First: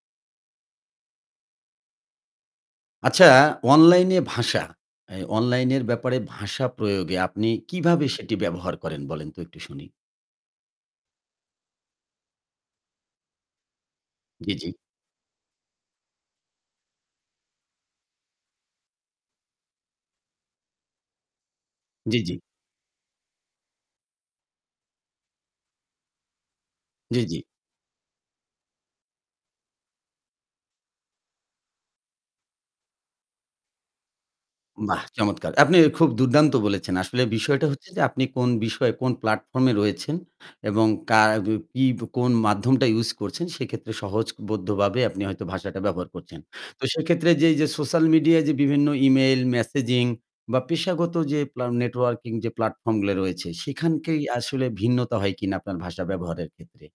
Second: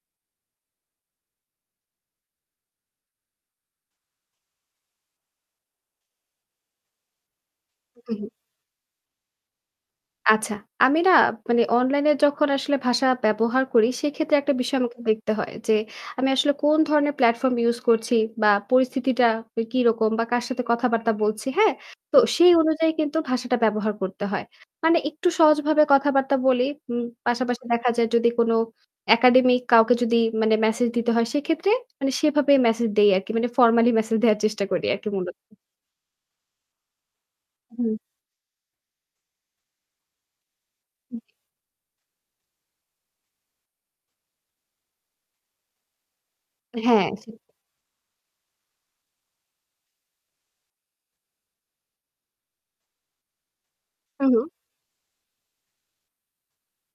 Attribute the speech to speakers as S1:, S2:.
S1: আচ্ছা অনলাইনে ভাষা, এ অনলাইন এর ব্যাপারে ভাষা প্রয়োগে আপনি কিভাবে
S2: হু, হু।
S1: সেটি ব্যবহার করেন বলেন তো একটু শুনি।
S2: আচ্ছা, আমি না মানে অনলাইনে যখন আসলে ভাষা ব্যবহার করি, সেক্ষেত্রে
S1: জি,
S2: একটা
S1: জি।
S2: বিষয় আমাকে দেখতে হয়, যে আমি আসলে কোন ধরনের প্ল্যাটফর্ম use করছি বা পরিস্থিতিটা কিরকম বা কার সাথে কথাবার্তা বলছি। হ্যাঁ?
S1: জি,
S2: তো
S1: জি।
S2: সেই অনুযায়ী কিন্তু ভাষাটা ব্যবহার করতে হয়। মানে একটু সহজভাবে কথাবার্তা বলি। উম
S1: জি, জি।
S2: পাশাপাশি দেখা যায় যদি কোনো একাডেমিক কাউকে যদি মানে মেসেজ দিতে হয় সেক্ষেত্রে মানে সেভাবে মেসেজ দেই আরকি। মানে ফর্মালি মেসেজ দেওয়ার চেষ্টা করি
S1: বাহ,
S2: আরকি মূলত।
S1: চমৎকার! আপনি খুব দুর্দান্ত বলেছেন। আসলে বিষয়টা হচ্ছে
S2: হুম।
S1: যে আপনি কোন বিষয়ে কোন প্লাটফর্ম এ রয়েছেন এবং
S2: হুম।
S1: কা বি পি কোন মাধ্যমটা use করছেন সেক্ষেত্রে সহজবদ্ধভাবে আপনি হয়তো ভাষাটা ব্যবহার করছেন। তো
S2: হ্যাঁ।
S1: সেক্ষেত্রে
S2: সেটাই।
S1: যে, যে সোশ্যাল মিডিয়ায় যে বিভিন্ন ইমেইল, মেসেজিং বা পেশাগত যে প্লাম নেটওয়ার্কিং যে প্লাটফর্ম গুলা রয়েছে সেখানেই
S2: হু, হু।
S1: আসলে ভিন্নতা হয় কিনা আপনার ভাষা ব্যবহারের ক্ষেত্রে?